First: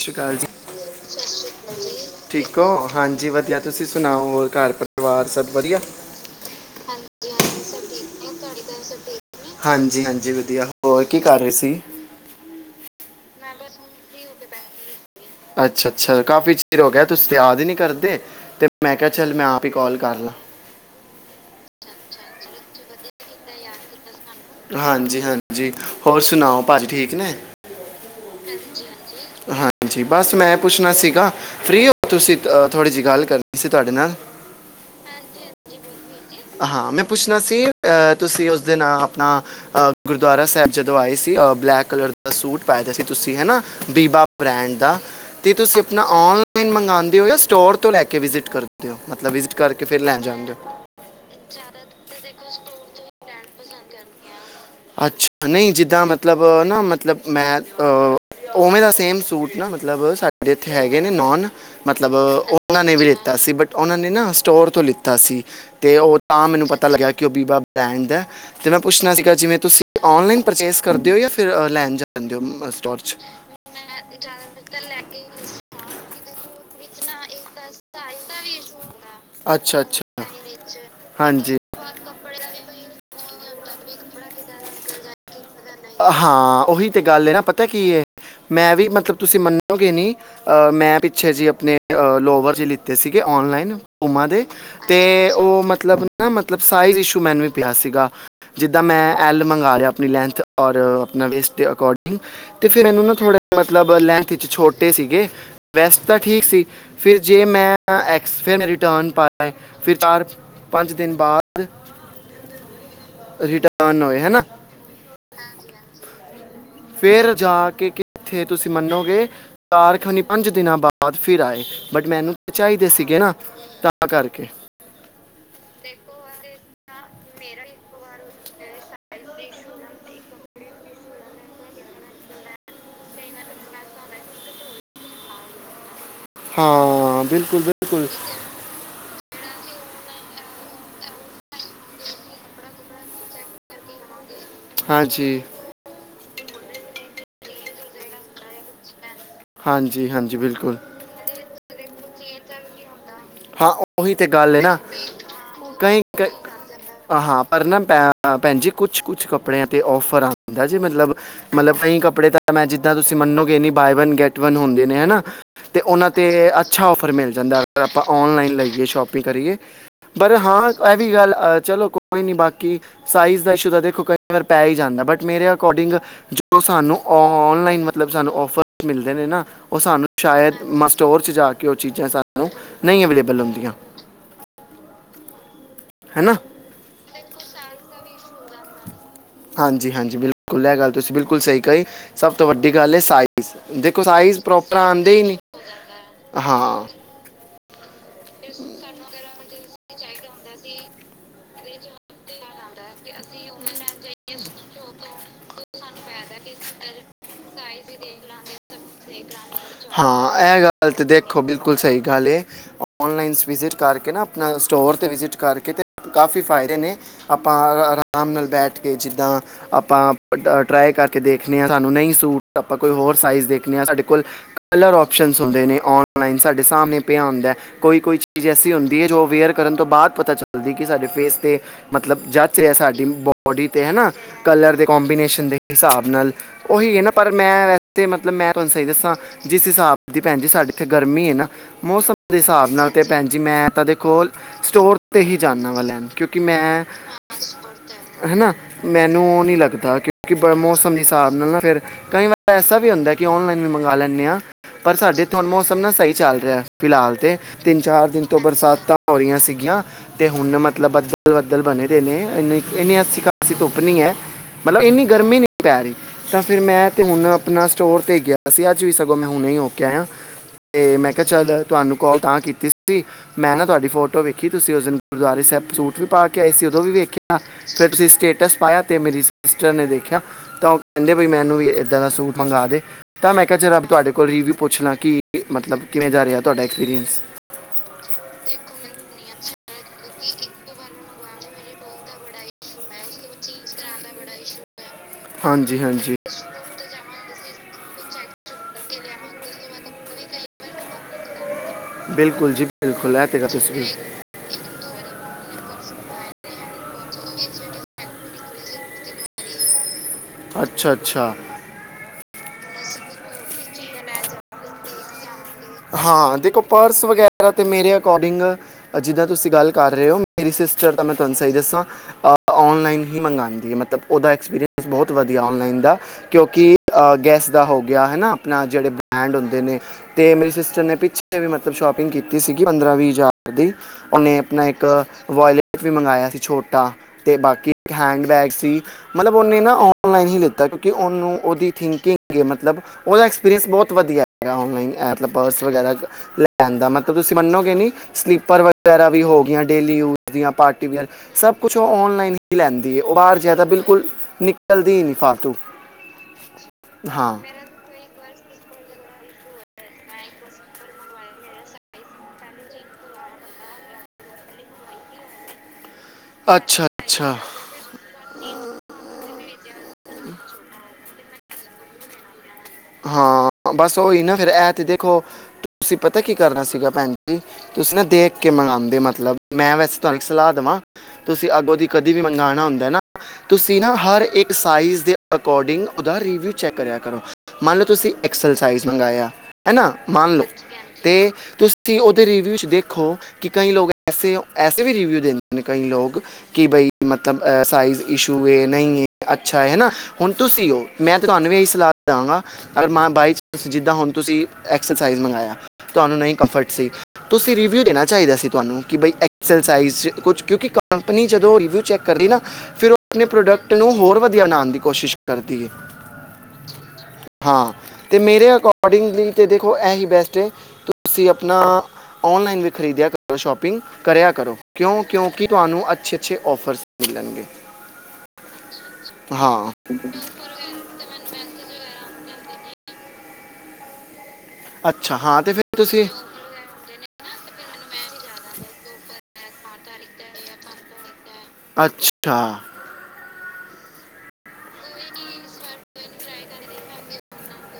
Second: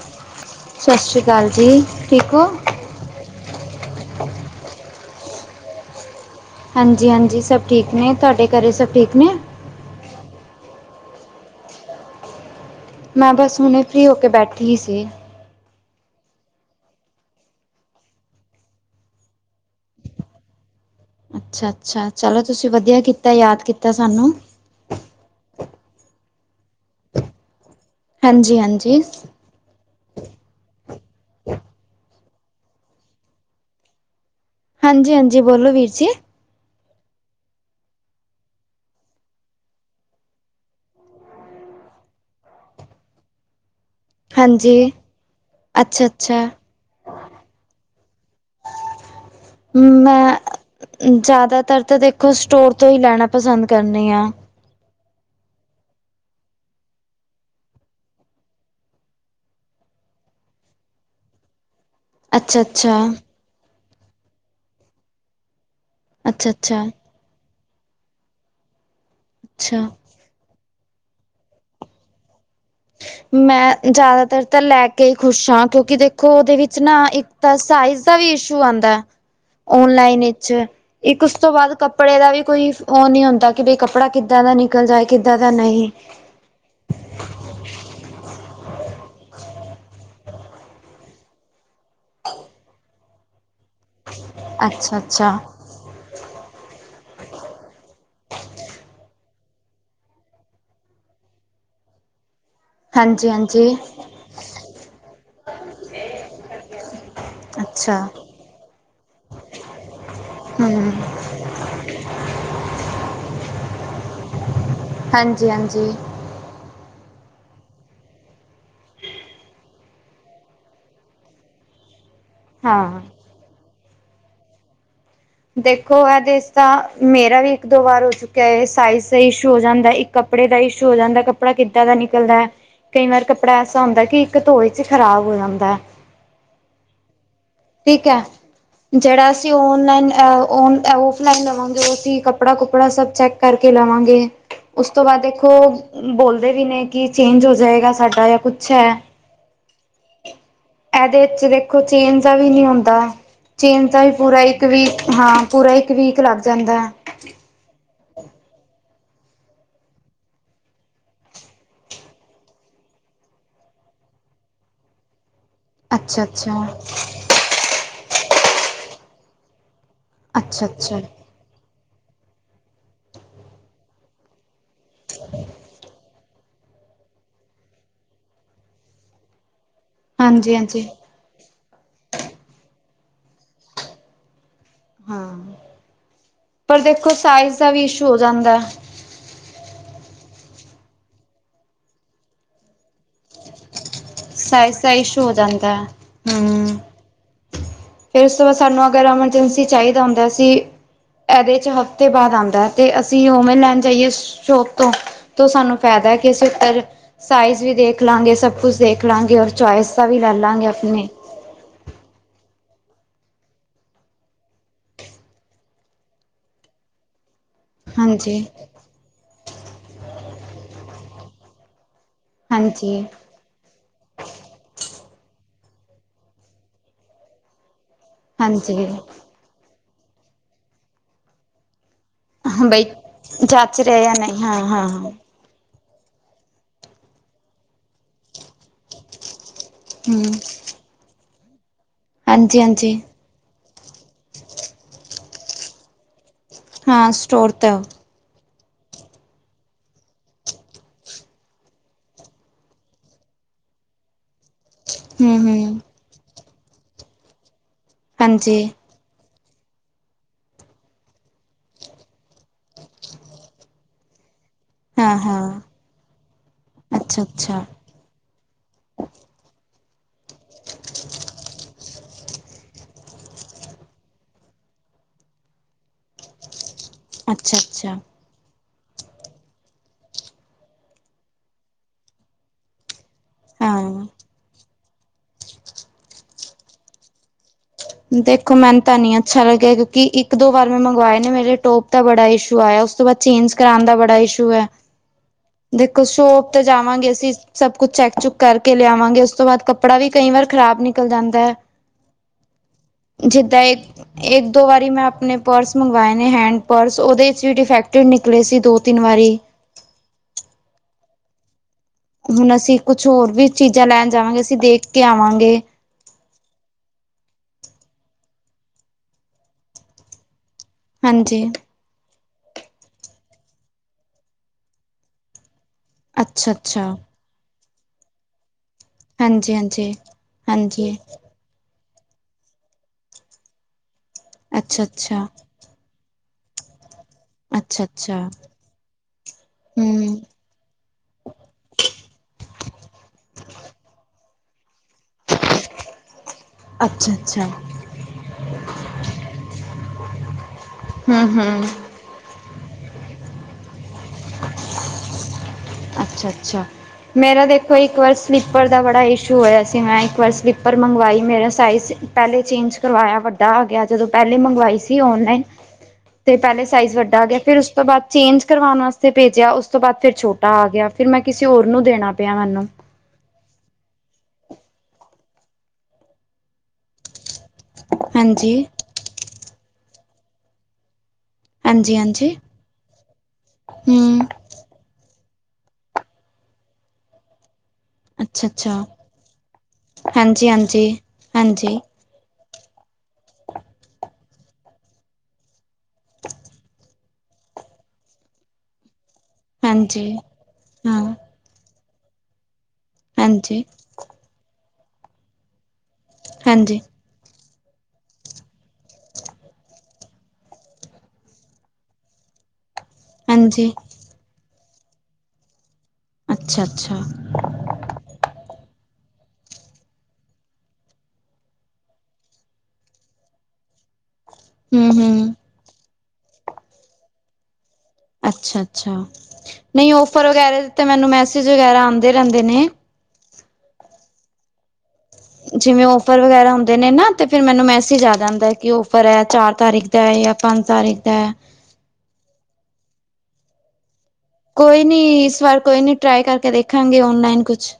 ਸ਼ ਸ੍ਰੀ ਕਾਲ ਜੀ ਸਤਿ ਸ਼ ਸ਼੍ਰੀ ਅਕਾਲ ਸ੍ਰੀ ਕਾਲ ਜੀ ਹੋ ਠੀਕ ਓ ਹਾਂਜੀ ਵਧੀਆ, ਤੁਸੀਂ ਸੁਣਾਓ ਹੋਰ ਘਰ-ਪਰਿਵਾਰ ਸਭ ਵਧੀਆ। ਹਾਂਜੀ-ਹਾਂਜੀ ਸਭ ਠੀਕ ਨੇ ਤੁਆਡੇ ਕਰੇ ਸਭ ਠੀਕ ਨੇ। ਹਾਂਜੀ-ਹਾਂਜੀ ਵਧੀਆ, ਹੋਰ ਕੀ ਕਰ ਰੇ ਸੀ? ਮੈਂ ਬਸ ਹੁਣੇ ਫ੍ਰੀ ਹੋ ਕੇ ਬੈਠੀ ਸੀ। ਅੱਛਾ-ਅੱਛਾ, ਕਾਫੀ ਚਿਰ ਹੋ ਗਿਆ ਤੁਸੀ ਯਾਦ ਈ ਨੀ ਕਰਦੇ ਤੇ ਮੈਂ ਕੇਆ ਚੱਲ ਮੈਂ ਆਪ ਈ ਕੋਲ ਕਰ ਲਾਂ। ਅੱਛਾ-ਅੱਛਾ, ਚਲੋ ਤੁਸੀਂ ਵਧੀਆ ਕੀਤਾ ਯਾਦ ਕੀਤਾ ਸਾਨੂੰ। ਹਾਂਜੀ-ਹਾਂਜੀ, ਹੋਰ ਸੁਣਾਓ ਪਾਜੀ ਠੀਕ ਨੇ। ਹਾਂਜੀ-ਹਾਂਜੀ। ਹਾਂਜੀ ਬਸ ਮੈਂ ਪੁੱਛਣਾ ਸੀਗਾ, ਫ੍ਰੀ ਓ ਤੁਸੀਂ ਥੋੜ੍ਹੀ ਜੀ ਗੱਲ ਕਰਨੀ ਸੀ ਤੁਆਡੇ ਨਾਲ। ਹਾਂਜੀ-ਹਾਂਜੀ ਬੋਲੋ ਵੀਰ ਜੀ ਹਾਂ ਮੈਂ ਪੁੱਛਣਾ ਸੀ ਅਹ ਤੁਸੀਂ ਉਸ ਦਿਨ ਅਪਣਾ ਅ ਗੁਰਦੁਆਰਾ ਸੈਬ ਜਦੋਂ ਆਏ ਸੀ ਅ ਬਲੈਕ ਕਲਰ ਦਾ ਸੂਟ ਪਾਯਾ ਦਾ ਸੀ ਤੁਸੀਂ ਹੈਨਾ ਬੀਬਾ ਬ੍ਰੈਂਡ ਹਾਂਜੀ ਦਾ ਤੇ ਤੁਸੀਂ ਆਪਣਾ ਅੱਛਾ ਅੱਛਾ ਔਨਲਾਈਨ ਮੰਗਾਦੇ ਓ ਯਾਂ ਸਟੋਰ ਤੋਂ ਲੈ ਕੇ ਵਿਜਿਟ ਕਰਦੇ ਓ ਮਤਲਬ ਵਿਜਿਟ ਕਰਕੇ ਫੇਰ ਲੈਣ ਮੈਂ ਜਾਂਦੇ ਓ। ਜ਼ਿਆਦਾਤਰ ਤਾਂ ਦੇਖੋ ਸਟੋਰ ਤੋਂ ਈ ਲੈਣਾ ਪਸੰਦ ਕਰਨੀ ਆ। ਅੱਛਾ, ਨਈ ਜਿੱਦਾਂ ਮਤਲਬ ਨਾ ਮਤਲਬ ਮੈਂ ਅ ਓਵੇਂ ਦਾ ਸੇਮ ਸੂਟ ਨਾ ਮਤਲਬ ਸਾਡੇ ਐੱਥੇ ਹੈਗੇ ਨੇ ਨੋਨ ਮਤਲਬ ਅੱਛਾ ਓਨਾਂ ਨੇ ਅੱਛਾ ਵੀ ਲਿਤਾ ਸੀ ਬਟ ਓਨਾਂ ਨੇ ਨਾ ਸਟੋਰ ਤੋਂ ਲਿੱਤਾ ਸੀ। ਤੇ ਓ ਤਾਂ ਅੱਛਾ ਮੈਨੂੰ ਅੱਛਾ ਪਤਾ ਲੱਗਿਆ ਕਿ ਓ ਬੀਬਾ ਬ੍ਰੈਂਡ ਦਾ ਤੇ ਮੈਂ ਪੁੱਛਣਾ ਸੀਗਾ ਜਿਵੇਂ ਅੱਛਾ ਤੁਸੀਂ ਔਨਲਾਈਨ ਪਰਚੇਸ ਕਰਦੇ ਓ ਯਾਂ ਫਿਰ ਲੈਣ ਜਾਂਣ ਓ। ਮੈਂ ਜ਼ਿਆਦਾਤਰ ਤਾਂ ਲੈ ਕੇ ਈ ਖੁਸ਼ ਹਾਂ ਕਿਉਂਕਿ ਦੇਖੋ ਓਦੇ ਵਿੱਚ ਨਾ ਇੱਕ ਤਾਂ ਸਾਈਜ਼ ਦਾ ਵੀ ਇਸ਼ੂ ਆਂਦਾ ਅੱਛਾ ਅੱਛਾ ਔਨਲਾਈਨ ਇਚ ਇੱਕ ਉਸ ਤੋਂ ਹਾਂਜੀ ਬਾਅਦ ਕੱਪ ਕੱਪੜੇ ਦਾ ਵੀ ਕੋਈ ਓ ਨੀ ਹੁੰਦਾ ਕਿ ਬਈ ਕੱਪੜਾ ਕਿੱਦਾਂ ਦਾ ਨਿਕਲ ਜਾਏ। ਕਿੱਦਾਂ ਦਾ ਨ ਹਾਂ ਓਹੀ ਤੇ ਗੱਲ ਏ ਨਾ ਪ ਤਾ ਕੀ ਏ ਮੈਂ ਵੀ ਮਤਲਬ ਤੁਸੀਂ ਮੰਨੋਗੇ ਨੀ ਅਹ ਮੈਂ ਪਿੱਛੇ ਜੇ ਅਪਣੇ ਲੋਵਰ ਜੇ ਲਿੱਤੇ ਸੀਗੇ ਔਨਲਾਈਨ ਪਯੂਮਾ ਦੇ ਅੱਛਾ ਤੇ ਓ ਮਤਲਬ ਨਾ ਮਤਲਬ ਸਾਈਜ਼ ਇਸ਼ੂ ਮੈਨੂੰ ਵੀ ਪਿਆ ਸੀਗਾ, ਜਿੱਦਾਂ ਮੈਂ ਐਲ ਮੰਗਾ ਲੇਆ ਅਪਨੀ ਲੈਂਥ ਔਰ ਆਪਣਾ ਵੇਸਟ ਦੇ ਅਕੋਡਿੰ ਡਿੰਗ ਤੇ ਫਿਰ ਮੈਨੂੰ ਨਾ ਹਾਂਜੀ ਥੋੜੇ ਹਾਂਜੀ ਮਤਲਬ ਲੈਂਥ 'ਚ ਛੋਟੇ ਸੀਗੇ। ਵੈਸੇ ਤਾਂ ਠੀਕ ਸੀ, ਫਿਰ ਜੇ ਮੈਂ ਅੱਛਾ ਐਕਸ ਫਿਰ ਰਿਟਰਨ ਪਾਏ ਫਿਰ ਚਾਰ ਹਮ ਪੰਜ ਦਿਨ ਬਾਦ ਰਿਟਰਨ ਹੋਏ ਹਨਾ। ਹਾਂਜੀ-ਹਾਂਜੀ। ਫੇਰ ਜਾ ਕੇ ਕਿੱਥੇ ਤੁਸੀਂ ਮੰਨੋਗੇ ਚਾਰ ਖਾਨੀ ਪੰਜ ਦਿਨਾਂ ਬਾਦ ਫਿਰ ਆਏ ਬਟ ਮੈਨੂੰ ਤਾਂ ਚਾਈਦੇ ਹਾਂ ਸੀਗੇ ਨਾ ਤਾਂ ਕਰਕੇ। ਦੇਖੋ ਐਦੇ 'ਚ ਤਾਂ ਮੇਰਾ ਵੀ ਇੱਕ ਦੋ ਵਾਰ ਹੋ ਚੁੱਕੇਆ ਏ ਸਾਈਜ਼ ਦਾ ਇਸ਼ੂ ਹੋ ਜਾਂਦਾ ਇੱਕ ਕੱਪੜੇ ਦਾ ਇਸ਼ੂ ਹੋ ਜਾਂਦਾ ਕੱਪੜੇ ਕਿੱਦਾਂ ਦਾ ਨਿਕਲਦੈ। ਕਈ ਵਾਰ ਕੱਪੜਾ ਐਸਾ ਹੁੰਦਾ ਕਿ ਇੱਕ ਧੋ 'ਚ ਖ਼ਰਾਬ ਹੋ ਜਾਂਦਾ ਐ। ਹਾਂ ਬਿਲਕੁਲ ਬਿਲ ਠੀਕ ਐ? ਜੇੜਾ ਅਸੀਂ ਔਨਲਾਈਨ ਆ ਔਨ ਔਫਲਾਈਨ ਲਵਾਂਗੇ ਓ ਅਸੀਂ ਕੱਪੜਾ ਕੁਪੜਾ ਸਭ ਚੈੱਕ ਕਰਕੇ ਲਵਾਂਗੇ। ਉਸ ਤੋਂ ਬਾਦ ਹਾਂਜੀ ਦੇਖੋ ਬੋਲਦੇ ਵੀ ਨੇ ਕਿ ਚੇਂਜ ਹੋ ਜਾਏਗਾ ਸਾਡਾ ਯਾ ਕੁਛ ਐ। ਹਾਜੀ-ਹਾਜੀ ਬਿਲਕੁਲ। ਐਦੇ 'ਚ ਦੇਖੋ ਚੇਂਜ ਦਾ ਵੀ ਨੀ ਹੁੰਦਾ। ਹਾਂ ਚੇਂਜ ਦਾ ਵੀ ਉਹੀ ਤੇ ਪੂਰਾ ਗੱਲ ਹੈ ਇੱਕ ਨਾ ਵੀਕ ਹਾਂ ਪੂਰਾ ਇੱਕ ਵੀਕ ਲੱਗ ਜਾਂਦਾ ਐ। ਹਾ ਪਰ ਨਾ ਪੈ ਭੈਣ ਜੀ ਕੁਛ-ਕੁਛ ਕੱਪੜਿਆ ਤੇ ਔਫਰ ਆਂਦਾ ਜੇ ਮਤਲਬ ਮਤਲਬ ਕਈ ਕੱਪੜੇ ਤਾਂ ਮੈ ਜਿੱਦਾ ਤੁਸੀਂ ਮੰਨੋਗੇ ਨੀ ਬਾਏ ਵਨ ਗੈਟ ਵਨ ਹੁੰਦੇ ਨੇ ਹਨਾ। ਤੇ ਓਨਾਂ ਤੇ ਅੱਛਾ ਔਫਰ ਮਿਲ ਜਾਂਦਾ ਅਗਰ ਆਪਾਂ ਔਨਲਾਈਨ ਲਈਏ ਸ਼ੋਪਿੰਗ ਕਰੀਏ। ਪਰ ਅੱਛਾ ਹਾਂ ਐ ਅੱਛਾ ਵੀ ਗੱਲ ਅ ਚੱਲੋ ਕੋਈ ਨੀ ਬਾਕੀ ਸਾਈਜ਼ ਦਾ ਇਸ਼ੂ ਤਾਂ ਦੇਖੋ ਪੈ ਈ ਜਾਂਦਾ ਬਟ ਮੇਰੇ ਅਕੋਰਡਿੰਗ ਜੋ ਸਾਨੂੰ ਔਨਲਾਈਨ ਮਤਲਬ ਸਾਨੂੰ ਔਫਰ ਮਿਲਦੇ ਨੇ ਨਾ, ਓ ਸਾਨੂੰ ਸ਼ਾਇਦ ਹਾਂਜੀ ਮੈ ਹਾਂਜੀ ਸਟੋਰ 'ਚ ਜਾ ਕੇ ਓ ਚੀਜ਼ਾ ਸਾਨੂੰ ਨਈ ਅਵੇਲੇਬਲ ਹੁੰਦੀਆ। ਹਾਂ ਹੈਨਾ ਪਰ ਦੇਖੋ ਸਾਈਜ਼ ਦਾ ਵੀ ਇਸ਼ੂ ਹੋ ਜਾਂਦੈ। ਹਾਂਜੀ-ਹਾਂਜੀ ਬਿਲਕੁਲ, ਐ ਗੱਲ ਤੁਸੀ ਬਿਲਕੁਲ ਸਈ ਕਈ ਸਭ ਤੋ ਵੱਡੀ ਗੱਲ ਐ ਸਾਈਜ਼ ਜ਼ ਦੇਖੋ ਸਾਈਜ ਪ੍ਰੋਪਰ ਸਾਈਜ਼ ਦਾ ਆਂਦੇ ਇਸ਼ੂ ਈ ਹੋ ਨਈ। ਜਾਂਦਾ ਹੈ। ਹਮ ਫਿਰ ਉਸ ਤੋ ਬਾਦ ਸਾਨੂੰ ਅਗਰ ਐਮਰਜੈਂਸੀ ਚਾਈਦਾ ਹੁੰਦਾ ਅਸੀਂ ਐਦੇ 'ਚ ਹਫ ਤੇ ਬਾਦ ਆਂਦੈ। ਤੇ ਅਸੀ ਓਵੇਂ ਲੈਨ ਜਾਈਏ ਸ਼ੌਪ ਤੋਂ, ਤੋਂ ਓ ਸਾਨੂੰ ਫੈਦਾ ਐ ਕਿ ਅਸੀਂ ਓਧਰ ਸਾਈਜ਼ ਵੀ ਦੇਖ ਲਾਂਗੇ, ਸਭ ਕੁਝ ਦੇਖ ਲਾਂਗੇ ਔਰ ਚੋਇਸ ਦਾ ਵੀ ਲੈ ਹਾਂ ਇਹ ਲਾਂਗੇ ਗੱਲ ਤੇ ਅਪਨੀ। ਦੇਖੋ ਬਿਲਕੁਲ ਸਈ ਗੱਲ ਏ। ਔਨਲਾਈਨ ਵਿਜਿਟ ਕਰਕੇ ਨਾ, ਅਪਨਾ ਸਟੋਰ ਤੇ ਵਿਜਿਟ ਕਰਕੇ ਤੇ ਕਾਫੀ ਫਾਇਦੇ ਨੇ। ਆਪਾ ਆਰਾਮ ਹਾਂਜੀ ਨਾਲ ਬੈਠ ਕੇ ਜਿੱਦਾ ਆਪਾ ਟਰਾਈ ਕਰਕੇ ਦੇਖਨੇ ਆਂ ਸਾਨੂੰ ਨਈ ਸੂਟ ਤੇ ਆਪਾਂ ਕੋਈ ਹਾਂਜੀ ਹੋਰ ਸਾਈਜ ਦੇਖਨੇ ਆਂ ਸਾਡੇ ਕੋਲ ਕਲਰ ਓਪਸ਼ਨਸ ਹੁੰਦੇ ਨੇ ਔਨਲਾਈਨ ਸਾਡੇ ਸਾਮਨੇ ਪੇਆ ਹੁੰਦੈ ਕੋਈ-ਕੋਈ ਚੀਜ ਐਸੀ ਹਾਂਜੀ ਹੁੰਦੀ ਏ ਜੋ ਵੇੇਅਰ ਕਰਨ ਤੋ ਬਾਦ ਪਤਾ ਚੱਲਦੀ ਕਿ ਸਾਡੇ ਫੇਸ ਤੇ ਮਤਲਬ ਜੱਚ ਰਯਾ ਬਈ ਸਾਡੀ ਬੋਡੀ ਜਚ ਤੇ ਰਿਹਾ ਹਨਾ, ਜਾਂ ਨਹੀਂ ਹਾਂ ਕਲਰ ਦੇ ਹਾਂ ਹਾਂ ਕੋਬੀਨੇਸ਼ਨ ਦੇ ਹਿਸਾਬ ਨਾਲ ਓਹੀ ਹੈ ਨਾ ਪਰ ਮੈ ਵੈਸੇ ਮਤਲਬ ਮੈ ਤੁਆਨੂੰ ਸਈ ਦੱਸਾ ਜਿਸ ਹਿਸਾਬ ਦੀ ਹਮ ਭੈਣ ਜੀ ਸਾਡੇ ਇੱਥੇ ਗਰਮੀ ਹੈ ਨਾ, ਮੌਸਮ ਦੇ ਹਾਂਜੀ ਹਿਸਾਬ ਨਾਲ ਹਾਂਜੀ ਤਾ ਭੈਣ ਜੀ ਮੈ ਤਾ ਦੇ ਕੋੋਲ ਸਟੋਰ ਤੇ ਹੀ ਜਾਨਾ ਵਾ ਲੈਨ ਕਿਉਕਿ ਮੈਂ ਹਾਂ ਸਟੋਰ ਤੋਂ ਹੈ ਨਾ ਮੈਨੂੰ ਨੀ ਲੱਗਦਾ ਕਿ ਕਿਉਂਕਿ ਮੌਸਮ ਹਿਸਾਬ ਨਾਲ ਨਾ ਫੇਰ ਕਈ ਵਾਰ ਐਸਾ ਵੀ ਹੁੰਦਾ ਕਿ ਔਨਲਾਈਨ ਵੀ ਮੰਗਵਾ ਲੈਨੇ ਆ। ਪਰ ਸਾਡੇ ਹਮ ਇੱਥੇ ਹੁਨ ਹਮ ਮੌਸਮ ਨਾ ਸਹੀ ਚੱਲ ਰੈਐ, ਫਿਲਹਾਲ ਤੇ, ਤਿੰਨ- ਚਾਰ ਦਿਨ ਤੋ ਹਾਂਜੀ ਬਰਸਾਤਾ ਹੋਈਆ ਸੀਗੀਆ, 'ਤੇ ਹੁਨ ਨਾ ਮਤਲਬ ਬੱਦਲ-ਬੱਦਲ ਬੱਦਲ ਬਨੇ ਦੇ ਨੇ, ਏਂਨੀ-ਏੰਨੀ ਅੱਛੀ ਖਾਸੀ ਧੁੱਪ ਨਈਂ ਐ। ਮਤਲਬ ਇੰਨੀ ਹਾਂ ਗਰਮੀ ਨੀ ਹਾਂ ਪੈ ਰੀ, ਤਾ ਫਿਰ ਮੈ, 'ਤੇ ਅੱਛਾ ਹੁਨ ਅੱਛਾ ਅਪਨਾ ਸਟੋਰ ਤੇ ਗਿਆ। ਅਸੀ ਅੱਜ ਵੀ ਸਗੋ ਮੈ ਹੁਨੇ ਈ ਹੋ ਕੇ ਆਇਆ, 'ਤੇ ਮੈ ਕੇਆ ਚੱਲ, ਤੁਹਾਨੂੰ ਕੌਲ ਤਾ ਕੀਤੀ ਸੀ। ਮੈ ਨਾ ਤੁਹਾਡੀ ਫੋਟੋ ਵੇਖੀ, ਤੁਸੀ ਉਸ ਦਿਨ ਗੁਰਦੁਆਰੇ ਸਾਇਬ ਸੂਟ ਵੀ ਪਾ ਕੇ ਆਏ ਸੀ ਉਦੋ ਵੀ ਵੇਖਿਆ, ਅੱਛਾ ਫਿਰ ਅੱਛਾ ਤੁਸੀ ਸਟੇਟਸ ਪਾਇਆ 'ਤੇ ਮੇਰੀ ਸਿਸਟਰ ਨੇ ਦੇਖਿਆ, ਤਾ ਉਹ ਕੈਂਦੇ, ਬਈ ਮੈਨੂੰ ਵੀ ਏਦਾ ਦਾ ਸੂਟ ਮੰਗਾ ਦੇ। ਤਾ ਮੈ ਕੇਆ, ਚਲੋ ਹਾਂ ਤੁਹਾਡੇ ਕੋਲ ਰਿਵਿਊ ਪੁੱਛ ਲਾ ਕਿ, ਮਤਲਬ ਕਿਵੇ ਦਾ ਰੇਆ ਤੁਹਾਡਾ ਐਕਸਪੀਰੀਅੰਸ? ਦੇਖੋ, ਮੈਨੂੰ ਤਾ ਨੀ ਅੱਛਾ ਲੱਗੇਆ, ਕਿਉਕਿ ਇੱਕ-ਦੋ ਵਾਰ ਮੈ ਮੰਗਵਾਏ ਨੇ ਮੇਰੇ ਟੋਪ। ਦਾ ਬੜਾ ਇਸ਼ੂ ਆਇਆ, ਉਸ ਤੋ ਬਾਦ ਚੇਂਜ ਕਰਾਨ ਦਾ ਬੜਾ ਇਸ਼ੂ ਐ, ਹਾਂਜੀ ਦੇਖੋ ਹਾਂਜੀ ਸ਼ੋਪ 'ਤੇ ਜਾਵਾਗੇ ਅਸੀ, ਸਬ ਕੁਛ ਚੈਕ- ਚੁੱਕ ਕਰਕੇ ਲਿਆਵਾਗੇ, ਉਸ ਤੋ ਬਾਦ ਕੱਪੜਾ ਵੀ ਕਈ ਵਾਰ ਖਰਾਬ ਨਿਕਲ ਜਾਂਦੈ। ਬਿਲਕੁਲ ਜੀ। ਬਿਲਕੁਲ ਇਹ ਤੇ ਗੱਲ ਜਿੱਦਾ ਇੱਕ, ਤੁਸੀਂ ਇੱਕ- ਦੋ ਵਾਰੀ ਮੈ ਅਪਨੇ ਪਰਸ ਮੰਗਵਾਏ ਨੇ, ਹੈਂਡ-ਪਰਸ, ਓਦੇ ਵਿੱਚ ਵੀ ਡਿਫੈਕਟਿਡ ਨਿਕਲੇ ਸੀ ਦੋ- ਤਿੰਨ ਵਾਰੀ। ਅੱਛਾ -ਅੱਛਾ। ਹੁਨ ਅਸੀ ਕੁਛ ਹੋਰ ਵੀ ਚੀਜਾ ਲੈਨ ਜਾਵਾਂਗੇ, ਅਸੀ ਦੇਖ ਕੇ ਆਵਾਗੇ। ਹਾ, ਦੇਖੋ, ਪਰਸ ਵਗੈਰਾ 'ਤੇ ਮੇਰੇ ਅਕੋਡਿੰਗ, ਜਿੱਦਾ ਤੁਸੀ ਗੱਲ ਕਰ ਰੇ ਓ। ਮੇਰੀ ਸਿਸਟਰ ਤਾਂ ਮੈਂ ਤੁਆਨੂੰ ਹਾਂਜੀ ਸਹੀ ਦੱਸਾ ਔਨਲਾਈਨ ਈ ਮੰਗਾਂਦੀ ਏ, ਮਤਲਬ ਓਦਾ ਐਕਸਪੀਰੀਅੰਸ ਬੋਤ ਵਦੀਆ ਔਨਲਾਈਨ ਦਾ। ਅੱਛਾ ਕਿਉਂਕਿ ਅੱਛਾ ਅਹ ਗੈਸ ਦਾ ਹੋ ਗਿਆ ਹੈਨਾ, ਆਪਣਾ ਜੇੜੇ ਬ੍ਰੈਂਡ ਹਾਂਜੀ ਹੁੰਦੇ ਨੇ, ਹਾਂਜੀ 'ਤੇ ਮੇ ਹਾਂਜੀ ਪਿੱਛੇ ਵੀ ਮਤਲਬ ਸ਼ੋਪਿੰਗ ਕੀਤੀ ਸੀਗੀ ਪੰਦਰਾਂ-ਵੀਹ ਹਜ਼ਾਰ ਦੀ, ਓਨੇ ਅਪਨਾ ਅੱਛਾ ਇੱਕ ਅੱਛਾ ਵਾਇ ਵੀ ਮੰਗਾਇਆ ਸੀ ਛੋਟਾ 'ਤੇ ਬਾਕੀ ਅੱਛਾ ਹੈਂਡ ਅੱਛਾ ਬੈਗ ਸੀ, ਮਤਲਬ ਉਨੇ ਨਾ ਹਮ ਔਨਲਾਈਨ ਹੀ ਲਿੱਤਾ। ਕਿ ਉਨੂੰ ਉਦੀ ਥਿੰਕਿੰਗ ਹੈਗੀ, ਮਤਲਬ ਉਦਾ ਐਕਸਪੀਰੀਅੰਸ ਬੋਤ ਵਦੀਆ ਹੈਗਾ ਔਨਲਾਈਨ ਐਪ। ਪਰਸ ਵਗੈਰਾ ਲੈਂਦਾ, ਮਤਲਬ ਤੁਸੀਂ ਅੱਛਾ-ਅੱਛਾ ਮੰਨੋਗੇ ਨੀ, ਸਲੀਪਰ ਵਗੈਰਾ ਵੀ ਹੋ ਗਿਆ, ਡੇਲੀ ਯੂਜ ਦੀਆਂ, ਪਾਰਟੀਵੀਅਰ ਸਭ ਹਮ-ਹਮ ਕੁਛ ਓ ਓਨਲਾਈਨ ਈ ਲੈਂਦੀ ਏ, ਉਹ ਬਾਰ ਜਾਦਾ ਬਿਲਕੁਲ ਨਿਕਲਦੀ ਈ ਨੀ ਫਾਲਤੂ, ਹਾਂ। ਕੋਈ ਇੱਕ ਵਾਰੀ ਸਲੀਪਰ ਦਾ ਬੜਾ ਇਸ਼ੂ ਹੋਇਆ ਸੀ, ਮੈਂ ਇੱਕ ਵਾਰ ਸਲੀਪਰ ਮੰਗਵਾਈ ਮੇਰਾ ਸਾਈਜ਼ ਪੈਲੇ ਚੇਂਜ ਕਰਵਾਇਆ, ਵੱਡਾ ਆ ਗਿਆ ਜਦੋਂ ਪੈਲੇ ਮੰਗਵਾਈ ਸੀ ਔਨਲਾਈਨ। ਤੇ ਪੈਲੇ ਅੱਛਾ ਸਾਈਜ਼ ਵੱਡਾ ਆ ਅੱਛਾ ਗਿਆ, ਫਿਰ ਉਸ ਤੋਂ ਬਾਦ ਚੇਂਜ ਕਰਵਾਨ ਵਾਸ 'ਤੇ ਭੇਜਿਆ, ਉਸ ਤੋਂ ਬਾਦ ਫਿਰ ਛੋਟਾ ਆ ਗਿਆ, ਫਿਰ ਮੈਂ ਕਿਸੇ ਹੋਰ ਨੂੰ ਦੇਨਾ ਪੇਆ ਮੈਨੂੰ। ਹਾਂ, ਬਸ ਓਈ ਨਾ ਫੇਰ ਐ ਤੇ ਦੇਖੋ, ਤੁਸੀਂ ਪਤਾ ਕੀ ਕਰਨਾ ਸੀਗਾ, ਭੈਨ ਹੂੰ, ਤੁਸੀਂ ਨਾ ਦੇਖ ਕੇ ਹਾਂਜੀ ਮੰਗਾਂਦੇ ਮਤਲਬ, ਮੈਂ ਵੈਸੇ ਤੁਆਨੂੰ ਸਲਾਹ ਦੇਵਾਂ ਤੁਸੀਂ ਅੱਗੋਂ ਦੀ ਹਾਂਜੀ ਕਦੇ ਵੀ ਹਾਂਜੀ ਮੰਗਾਂਨਾ ਹੁੰਦੈ ਨਾ, ਤੁਸੀਂ ਨਾ ਹਰ ਹਮ ਇੱਕ ਸਾਈਜ਼ ਦੇ ਅਕੋਡਿੰਗ ਉਦਾ ਰਿਵਿਊ ਚੈੱਕ ਕਰਿਆ ਕਰੋ। ਮੰਨ ਲਓ, ਤੁਸੀਂ ਐਕਸਲ ਅੱਛਾ-ਅੱਛਾ ਸਾਈਜ਼ ਮੰਗਾਇਆ, ਹੈਨਾ? ਮੰਨ ਲਓ। ਹਾਂਜੀ ਹਾਂਜੀ 'ਤੇ ਹਾਂਜੀ ਤੁਸੀਂ ਓਦੇ ਰਿਵਿਊ 'ਚ ਦੇਖ ਖੋ, ਕਿ ਕਈ ਲੋਗ ਐਸੇ-ਐਸੇ ਵੀ ਰਿਵਿਊ ਦਿੰਦੇ ਨੇ ਕਈ ਲੋਗ। ਕਿ ਬਈ, ਮਤਲਬ ਸਾਈਜ਼ ਇਸ਼ੂ ਏ, ਨਈ ਏ। ਅੱਛਾ ਹੈਨਾ, ਹਾਂਜੀ ਹੁਨ ਤੁਸੀਂ ਓ, ਹਾਂ ਮੈਂ 'ਤੇ ਤੁਹਾਨੂੰ ਵੀ ਏਈ ਸਲਾਹ ਦਾਂਗਾ, ਅਹ ਮੈਂ ਬਾਈ ਹਾਂਜੀ ਚਾਂਸ ਜਿੱਦਾਂ ਹੁਨ ਤੁਸੀਂ ਐਕਸਲ ਸਾਈਜ਼ ਮੰਗਾਇਆ, ਤੁਆਨੂੰ ਨਈ ਕੰਫਰਡ ਹਾਂਜੀ ਸੀ, ਤੁਸੀਂ ਰਿਵਿਊ ਦੇਨਾ ਚਾਈਦਾ ਸੀ ਤੁਆਨੂੰ ਕਿ ਬਈ ਐਕਸਲ ਸਾਈਜ਼ 'ਚ ਕੁਛ ਕਿਉਂਕਿ ਕੰਪਨੀ ਜਦੋਂ ਰਿਵਿਊ ਚੈੱਕ ਕਰਦੀ ਨਾ ਫਿਰ ਓ ਆਪਨੇ ਪ੍ਰੋਡਕਟ ਹਾਂਜੀ ਨੂੰ ਹੋਰ ਵਧੀਆ ਬਨਾਣ ਦੀ ਕੋਸ਼ਿਸ਼ ਕਰਦੀ ਐ। ਅੱਛਾ-ਅੱਛਾ। ਤੇ ਮੇਰੇ ਅਕੋਡਿੰਗਲੀ ਤੇ ਦੇਖੋ ਐ ਹੀ ਬੈਸਟ ਏ ਤੁਸੀਂ ਆਪਨਾ ਓਨਲਾਈਨ ਵੀ ਖਰੀਦੇਆ ਕਰੋ ਸ਼ੋਪਿੰਗ ਕਰੇਆ ਕਰੋ। ਕੇਉਂ ਹੂੰ-ਹੂੰ, ਕਿਉਂਕਿ ਤੁਆਨੂੰ ਅੱਛੇ-ਅੱਛੇ ਔਫਰਸ ਮਿਲਨਗੇ। ਅੱਛਾ-ਅੱਛਾ ਨਈਂ ਔਫਰ ਵਗੈਰੇ ਦੇ ਤਾਂ ਮੈਨੂੰ ਮੈਸੇਜ ਵਗੈਰਾ ਆਂਦੇ ਰੈਂਦੇ ਨੇ [inaudible] ਅੱਛਾ ਹਾਂ ਤੇ ਫਿਰ ਜਿਵੇਂ ਤੁਸੀਂ ਔਫਰ ਵਗੈਰਾ ਹੁੰਦੇ ਨੇ ਨਾ ਤੇ ਫਿਰ ਮੈਨੂੰ ਮੈਸੇਜ ਆ ਜਾਂਦੈ ਕਿ, ਔਫਰ ਐ, ਚਾਰ ਤਾਰੀਕ ਦੈ ਯਾ ਪੰਜ ਤਾਰੀਕ ਦੈ। ਅੱਛਾ ਕੋਈ ਨੀਂ, ਇਸ ਵਾਰ ਕੋਈ ਨੀ ਟਰਾਈ ਕਰਕੇ ਦੇਖਾਂਗੇ ਓਨਲਾਈਨ ਕੁਛ।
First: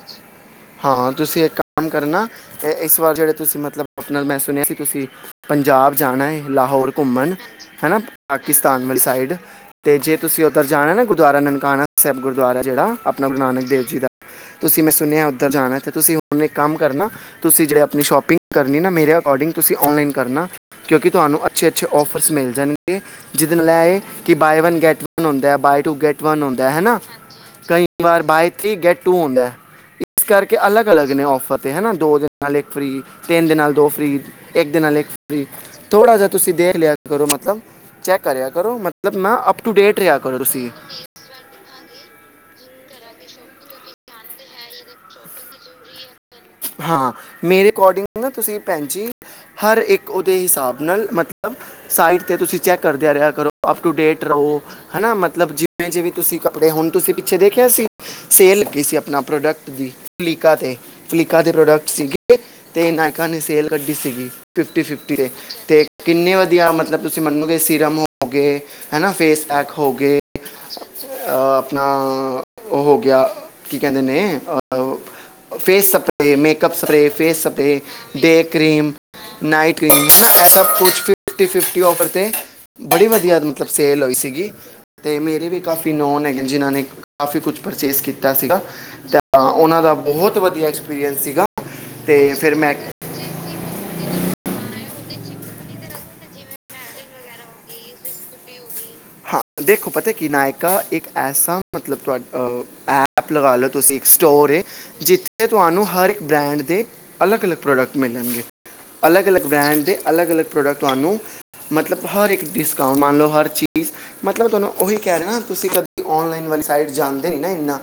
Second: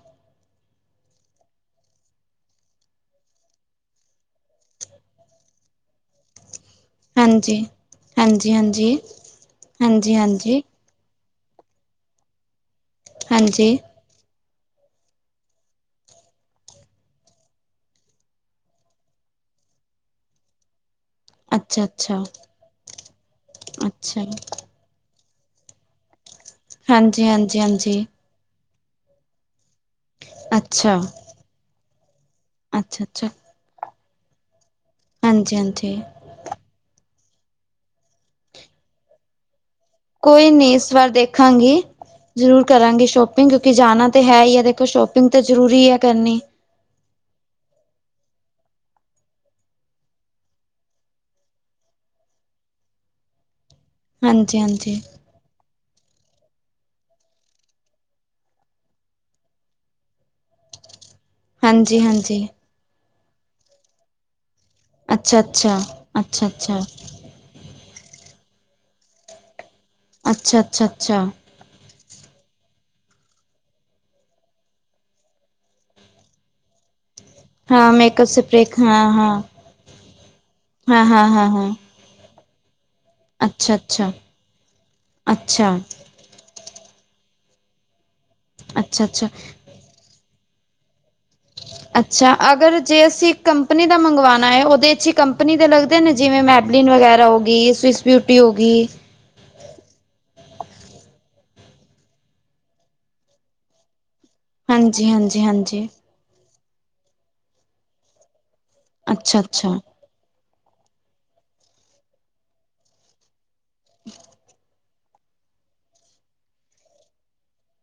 ਹਾਂ, ਤੁਸੀਂ ਇੱਕ ਕੰਮ ਕਰਨਾ, ਏ, ਇਸ ਵਾਰ ਜੇੜੇ ਤੁਸੀਂ ਮਤਲਬ ਆਪਨਾ ਮੈਂ ਸੁਨੇਆ ਸੀ ਤੁਸੀਂ ਪੰਜਾਬ ਜਾਨਾ ਏ ਲਾਹੌਰ ਘੁੰਮਨ ਹਾਂਜੀ। ਹੈਨਾ ਪਾਕਿਸਤਾਨ ਹਾਂਜੀ-ਹਾਂਜੀ, ਵਾਲੀ ਸਾਈਡ ਤੇ ਜੇ ਤੁਸੀਂ ਹਾਂਜੀ-ਹਾਂਜੀ, ਓਧਰ ਜਾਣਾ ਨਾ ਗੁ ਗੁਰਦੁਆਰਾ ਨਨਕਾਣਾ ਸੈਬ ਗੁਰਦੁਆਰਾ ਜੇੜਾ ਆਪਨਾ ਗੁਰੂ ਨਾਨਕ ਹਾਂਜੀ ਦੇਵ ਜੀ ਦਾ ਤੁਸੀਂ ਮੈਂ ਸੁਨੇਆ ਓਧਰ ਜਾਣੈ ਤੇ ਤੁਸੀਂ ਹੁਨ ਇੱਕ ਕੰਮ ਕਰਨਾ ਤੁਸੀ ਜੇੜੀ ਆਪਨੀ ਸ਼ੋਪਿੰਗ ਕਰਨੀ ਨਾ, ਮੇਰੇ ਅਕੋਡਿੰਗ ਤੁਸੀਂ ਓਨਲਾਈਨ ਕਰਨਾ ਕੇਓਂਕਿ ਤੁਆਨੂੰ ਅੱਛੇ-ਅੱਛੇ ਅੱਛਾ-ਅੱਛਾ। ਔਫਰਸ ਮਿਲ ਜਾਨਗੇ, ਜਿਦੇ ਨਾਲ ਐ ਅੱਛਾ, ਕਿ buy one get buy two get one ਹੁੰਦੈ ਹਨਾ, ਹਾਂਜੀ-ਹਾਂਜੀ, ਹਾਂਜੀ, ਹਾਂਜੀ ਕਈ ਹਾਂਜੀ ਵਾਰ ਬਾਏ ਥਰੀ ਗੈਟ ਟੂ ਹੁੰਦੈ ਇਸ ਕਰਕੇ ਅੱਛਾ, ਅਲੱਗ-ਅਲੱਗ ਨੇ ਔਫਰ ਤੇ ਹਨਾ ਦੋ ਦੇ ਨਾਲ ਇੱਕ ਫ੍ਰੀ, ਅੱਛਾ-ਅੱਛਾ। ਤਿੰਨ ਦੇ ਨਾਲ ਦੋ ਫ੍ਰੀ ਏਕ ਦੇ ਨਾਲ ਏਕ ਫ੍ਰੀ, ਹਾਂਜੀ-ਹਾਂਜੀ। ਥੋੜਾ ਜਾ ਤੁਸੀ ਦੇਖ ਲੇਆ ਕਰੋ, ਮਤਲਬ ਚੈੱਕ ਕਰੇਆ ਕਰੋ, ਮਤਲਬ ਨਾ ਅਪ ਟੂ ਡੇਟ ਰਿਹਾ ਕਰੋ ਕੋਈ ਤੁਸੀਂ ਨੀਂ, ਇਸ ਵਾਰ ਦੇਖਾਂਗੀ। ਜਰੂਰ ਕਰਾਂਗੇ ਸ਼ੋਪਿੰਗ ਕਿਉਂਕਿ ਜਾਨਾ ਤੇ ਹੈ ਈ ਐ, ਦੇਖੋ ਸ਼ੋਪਿੰਗ ਤੇ ਜਰੂਰੀ ਐ ਕਰਨੀ। ਹਾਂ, ਮੇਰੇ ਅਕੋਡਿੰਗ ਨਾ ਤੁਸੀਂ ਭੈੰਜੀ ਹਰ ਇੱਕ ਓਦੇ ਹਿਸਾਬ ਨਾਲ ਮਤਲਬ ਸਾਈਟ ਤੇ ਤੁਸੀ ਚੈੱਕ ਕਰਦੇਆ ਰੇਆ ਕਰੋ। ਅਪ ਟੂ ਡੇਟ ਹਾਂਜੀ ਰਓ, ਹਾਂਜੀ ਹਨਾ ਮਤਲਬ ਜਿਵੇਂ-ਜਿਵੇਂ ਤੁਸੀ ਕੱਪੜੇ ਹੁਨ ਤੁਸੀਂ ਪਿੱਛੇ ਦੇਖੇਆ ਸੀ ਸੇਲ ਲੱਗੀ ਸੀ, ਆਪਨਾ ਪ੍ਰੋਡਕਟ ਦੀ ਲੀਕਾ ਤੇ ਲੀਕਾ ਦੇ ਪ੍ਰੋਡਕਟ ਹਾਂਜੀ ਸੀਗੇ, ਹਾਂਜੀ ਤੇ ਨਾਏਕਾ ਨੇ ਸੇਲ ਕੱਢੀ ਸੀਗੀ। ਫਿਫਟੀ-ਫਿਫਟੀ ਦੇ ਅੱਛਾ ਅੱਛਾ ਤੇ ਕਿੰਨੇ ਅੱਛਾ ਵਦੀਆ ਅੱਛਾ ਮਤਲਬ ਤੁਸੀਂ ਮੰਨੋਗੇ, ਸੀਰਮ ਹੋਗੇ, ਹੈਨਾ ਫੇਸ ਪੈਕ ਹੋਗੇ ਅੱਛਾ ਅੱਛਾ ਅੱਛਾ ਅ ਆਪਨਾ ਓ ਹੋ ਗੇਆ, ਕੀ ਕੇਂਦੇ ਨੇ, ਅ ਫੇਸ ਸ [unintelligible] ਮੇਕਅਪ ਸਪਰੇ, ਫੇਸ ਸਪਰੇ, ਹਾਂ ਮੇਕਅਪ ਡੇ ਸਪਰੇ ਕਰੀਮ ਹਾਂ ਹਾਂ ਨਾਈਟ ਕਰੀਮ [unintelligible] ਐ ਸਬ ਕੁਛ ਹਾਂ ਹਾਂ ਹਾਂ ਫਿਫਟੀ- ਹਾਂ ਫਿਫਟੀ ਔਫਰ ਤੇੇ ਬੜੀ ਵਦੀਆ ਮਤਲਬ ਅੱਛਾ ਸੇਲ ਅੱਛਾ ਹੋਈ ਸੀਗੀ, ਤੇ ਮੇਰੇ ਵੀ ਅੱਛਾ ਕਾਫੀ ਨੋਨ ਹੈਗੇ ਜਿੰਨਾਂ ਨੇ ਕਾਫੀ ਕੁਛ ਪਰਚੇਸ ਕੀਤਾ ਸੀਗਾ, ਅੱਛਾ ਅੱਛਾ ਤਾਂ ਓਨਾਂ ਦਾ ਬੋਹਤ ਵਦੀਆ ਐਕਸਪੀਰੀਅੰਸ ਸੀਗਾ। ਤੇ ਅੱਛਾ, ਫਿਰ ਮੈਂ ਅਗਰ ਜੇ ਅਸੀ ਕੰਪਨੀ ਦਾ ਮੰਗਵਾਨਾ ਐ ਓਦੇ 'ਚ ਕੰਪਨੀ ਦੇ ਲੱਗਦੇ ਨੇ, ਜਿਵੇਂ ਮੈਬਲੀਨ ਵਗੈਰਾ ਹੋਗੀ ਸਵਿਸ ਬਿਊਟੀ ਹੋ ਗੀ ਹਾਂ, ਦੇਖੋ ਪਤਾ ਕਿ ਨਾਏਕਾ ਇੱਕ ਐਸਾ ਮਤਲਬ ਤੁਆਡਾ ਐਪ ਲਗਾ ਲੋ ਤੁਸੀ, ਇੱਕ ਸਟੋਰ ਏ। ਹਾਂਜੀ ਹਾਂਜੀ ਜਿੱਥੇ ਤੁਆਨੂੰ ਹਾਂਜੀ ਹਰ ਇੱਕ ਬ੍ਰੈਂਡ ਦੇ ਅਲੱਗ-ਅਲੱਗ ਪ੍ਰੋਡਕਟ ਮਿਲਨਗੇ। ਅੱਛਾ ਅਲੱਗ-ਅਲੱਗ ਅੱਛਾ ਬ੍ਰੈੰਡ ਦੇ ਅਲੱਗ-ਅਲੱਗ ਪ੍ਰੋਡਕਟ ਤੁਆਨੂੰ ਮਤਲਬ ਹਰ ਇੱਕ ਡਿਸਕਾਊਂ, ਮੰਨ ਲਓ ਹਰ ਚੀਜ਼ ਮਤਲਬ ਤੁਆਨੂੰ ੳਈ ਕੈ ਰਏ ਨਾ ਤੁਸੀ ਕਦੇ ਔਨਲਾਈਨ ਵਾਲੀ ਸਾਈਡ ਜਾਂਦੇ ਨੀ ਨਾ ਏਨਾ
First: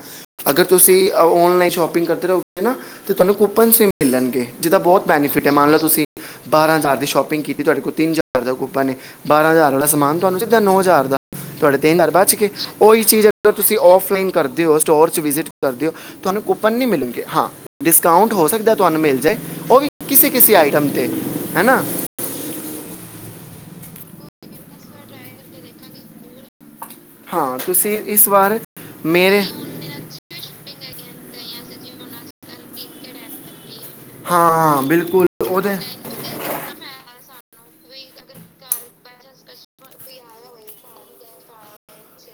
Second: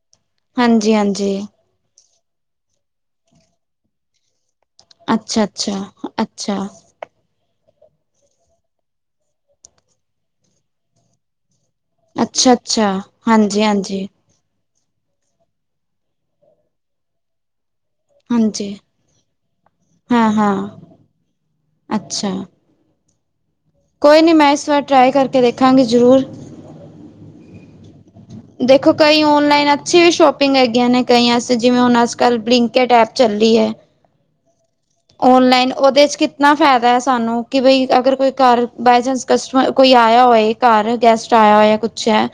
ਅਗਰ ਹਾਂਜੀ ਤੁਸੀ ਹਾਂਜੀ ਔਨਲਾਈਨ ਸ਼ੋਪਿੰਗ ਕਰਦੇ ਰੳਗੇ ਨਾ ਤੇ ਤਾਨੂ ਕੂਪਨਸ ਵੀ ਮਿਲਨਗੇ ਜਿਦਾ ਬੋਤ ਅੱਛਾ ਬੈਨੀਫਿਟ ਐ, ਮਨ ਅੱਛਾ ਲੋ ਤੁਸੀ ਅੱਛਾ ਬਾਰਾਂ ਹਜਾਰ ਦੀ ਸ਼ੋਪਿੰਗ ਕੀਤੀ ਤੁਆਡੇ ਕੋਲ ਤਿੰਨ ਹਜ਼ਾਰ ਦਾ ਕੂਪਨ ਏ, ਬਾਰਾਂ ਹਜਾਰ ਵਾਲਾ ਸਮਾਨ ਤਾਨੂੰ ਸਿੱਧਾ ਨੌ ਹਜ਼ਾਰ ਦਾ ਤੁਆਡੇ ਤਿੰਨ ਹਜਾਰ ਬੱਚ ਗੇ, ਅੱਛਾ ਅੱਛਾ ੳਈ ਚੀਜ ਅਗਰ ਹਾਂਜੀ ਤੁਸੀ ਹਾਂਜੀ ਔਫਲਾਈਨ ਕਰਦੇ ੳ, ਸਟੋਰ ਚ ਵਿਜਿਟ ਕਰਦੇ ੳ, ਤਾਨੂੰ ਕੂਪਨ ਨਈ ਮਿਲਣਗੇ ਹਾਂ ਡਿਸਕਾਊਂਟ ਹੋ ਹਾਂਜੀ ਸਕਦਾ ਤਾਨੂੰ ਮਿਲ ਜਾਏ ੳਹ ਵੀ ਹਾਂ ਕਿਸੇ-ਕਿਸੇ ਹਾਂ ਆਈਟਮ ਤੇ ਹੈਨਾ। ਅੱਛਾ। ਕੋਈ ਨਈ ਮੈਂ ਇਸ ਵਾਰ ਟਰਾਈ ਕਰਕੇ ਦੇਖਾਂਗੀ ਜਰੂਰ। ਹਾਂ ਤੁਸੀ ਦੇਖੋ ਕਈ ਔਨਲਾਈਨ ਅੱਛੀ ਵੀ ਸ਼ੋਪਿੰਗ ਹੈਗੀਆਂ ਨੇ ਕਈਆਂ ਵਾਸਤੇ ਜਿਵੇਂ ਅਸ ਕਲ ਬਲਿੰਕਟ ਐਪ ਚੱਲੀ ਐ। ਹਾਂ ਬਿਲਕੁਲ ਔਨਲਾਈਨ ਉਹਦੇ ੳਦੇ ਚ ਕਿ ਕਿਨਾ ਫੈਦਾ ਐ ਸਾਨੂੰ ਕਿ ਬਈ ਅਗਰ ਕੋਈ ਘਰ ਬਾਏ ਚਾਂਸ ਕਸਟਮਰ ਕੋਈ ਆਏਆ ਹੋਏ ਘਰ ਗੈਸਟ ਆਏਆ ਹੋਏਆ ਕੁਛ ਐ,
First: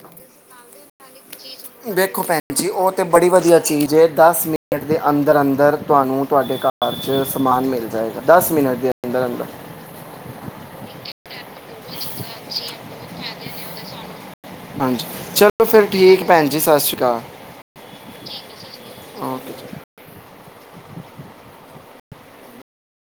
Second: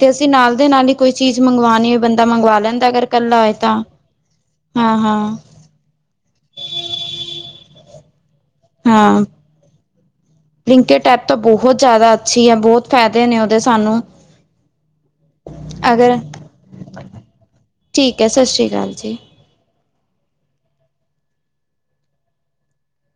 ਤੇ ਅਸੀ ਨਾਲ ਦੇ ਨਾਲ ਈ ਕੋਈ ਚੀਜ ਮੰਗਵਾਨੀ ਹੋਏ ਦੇਖੋ ਬੰਦਾ ਭੈਣ ਮੰਗਵਾ ਜੀ ਲੈਂਦਾ ਉਹ ਤੇ ਅਗਰ ਬੜੀ ਕੱਲਾ ਹੋਏ ਵਧੀਆ ਤਾਂ। ਚੀਜ਼ ਹਾਂ-ਹਾਂ। ਤੁਵਾਨੂੰ ਤੁਆਡੇ ਘਰ ਚ ਸਮਾਨ ਮਿਲ ਜਾਏਗਾ ਦਸ ਮਿਨਟ ਹਾਂ। ਬਲਿੰਕੇਟ ਐਪ ਤਾਂ ਬੋਹਤ ਜਾਦਾ ਅੱਛੀ ਆ, ਬੋਤ ਫੈਦੇ ਨੇ ੳਦੇ ਸਾਨੂੰ। ਹਾਂਜੀ ਚਲੋ ਫੇਰ ਅਗਰ ਠੀਕ ਭੈਨ ਜੀ, ਸਤਿ ਸ਼੍ਰੀ ਅਕਾਲ। ਠੀਕ ਐ, ਸਤਿ ਸ਼੍ਰੀ ਅਕਾਲ ਜੀ। ਓਕੇ ਜੀ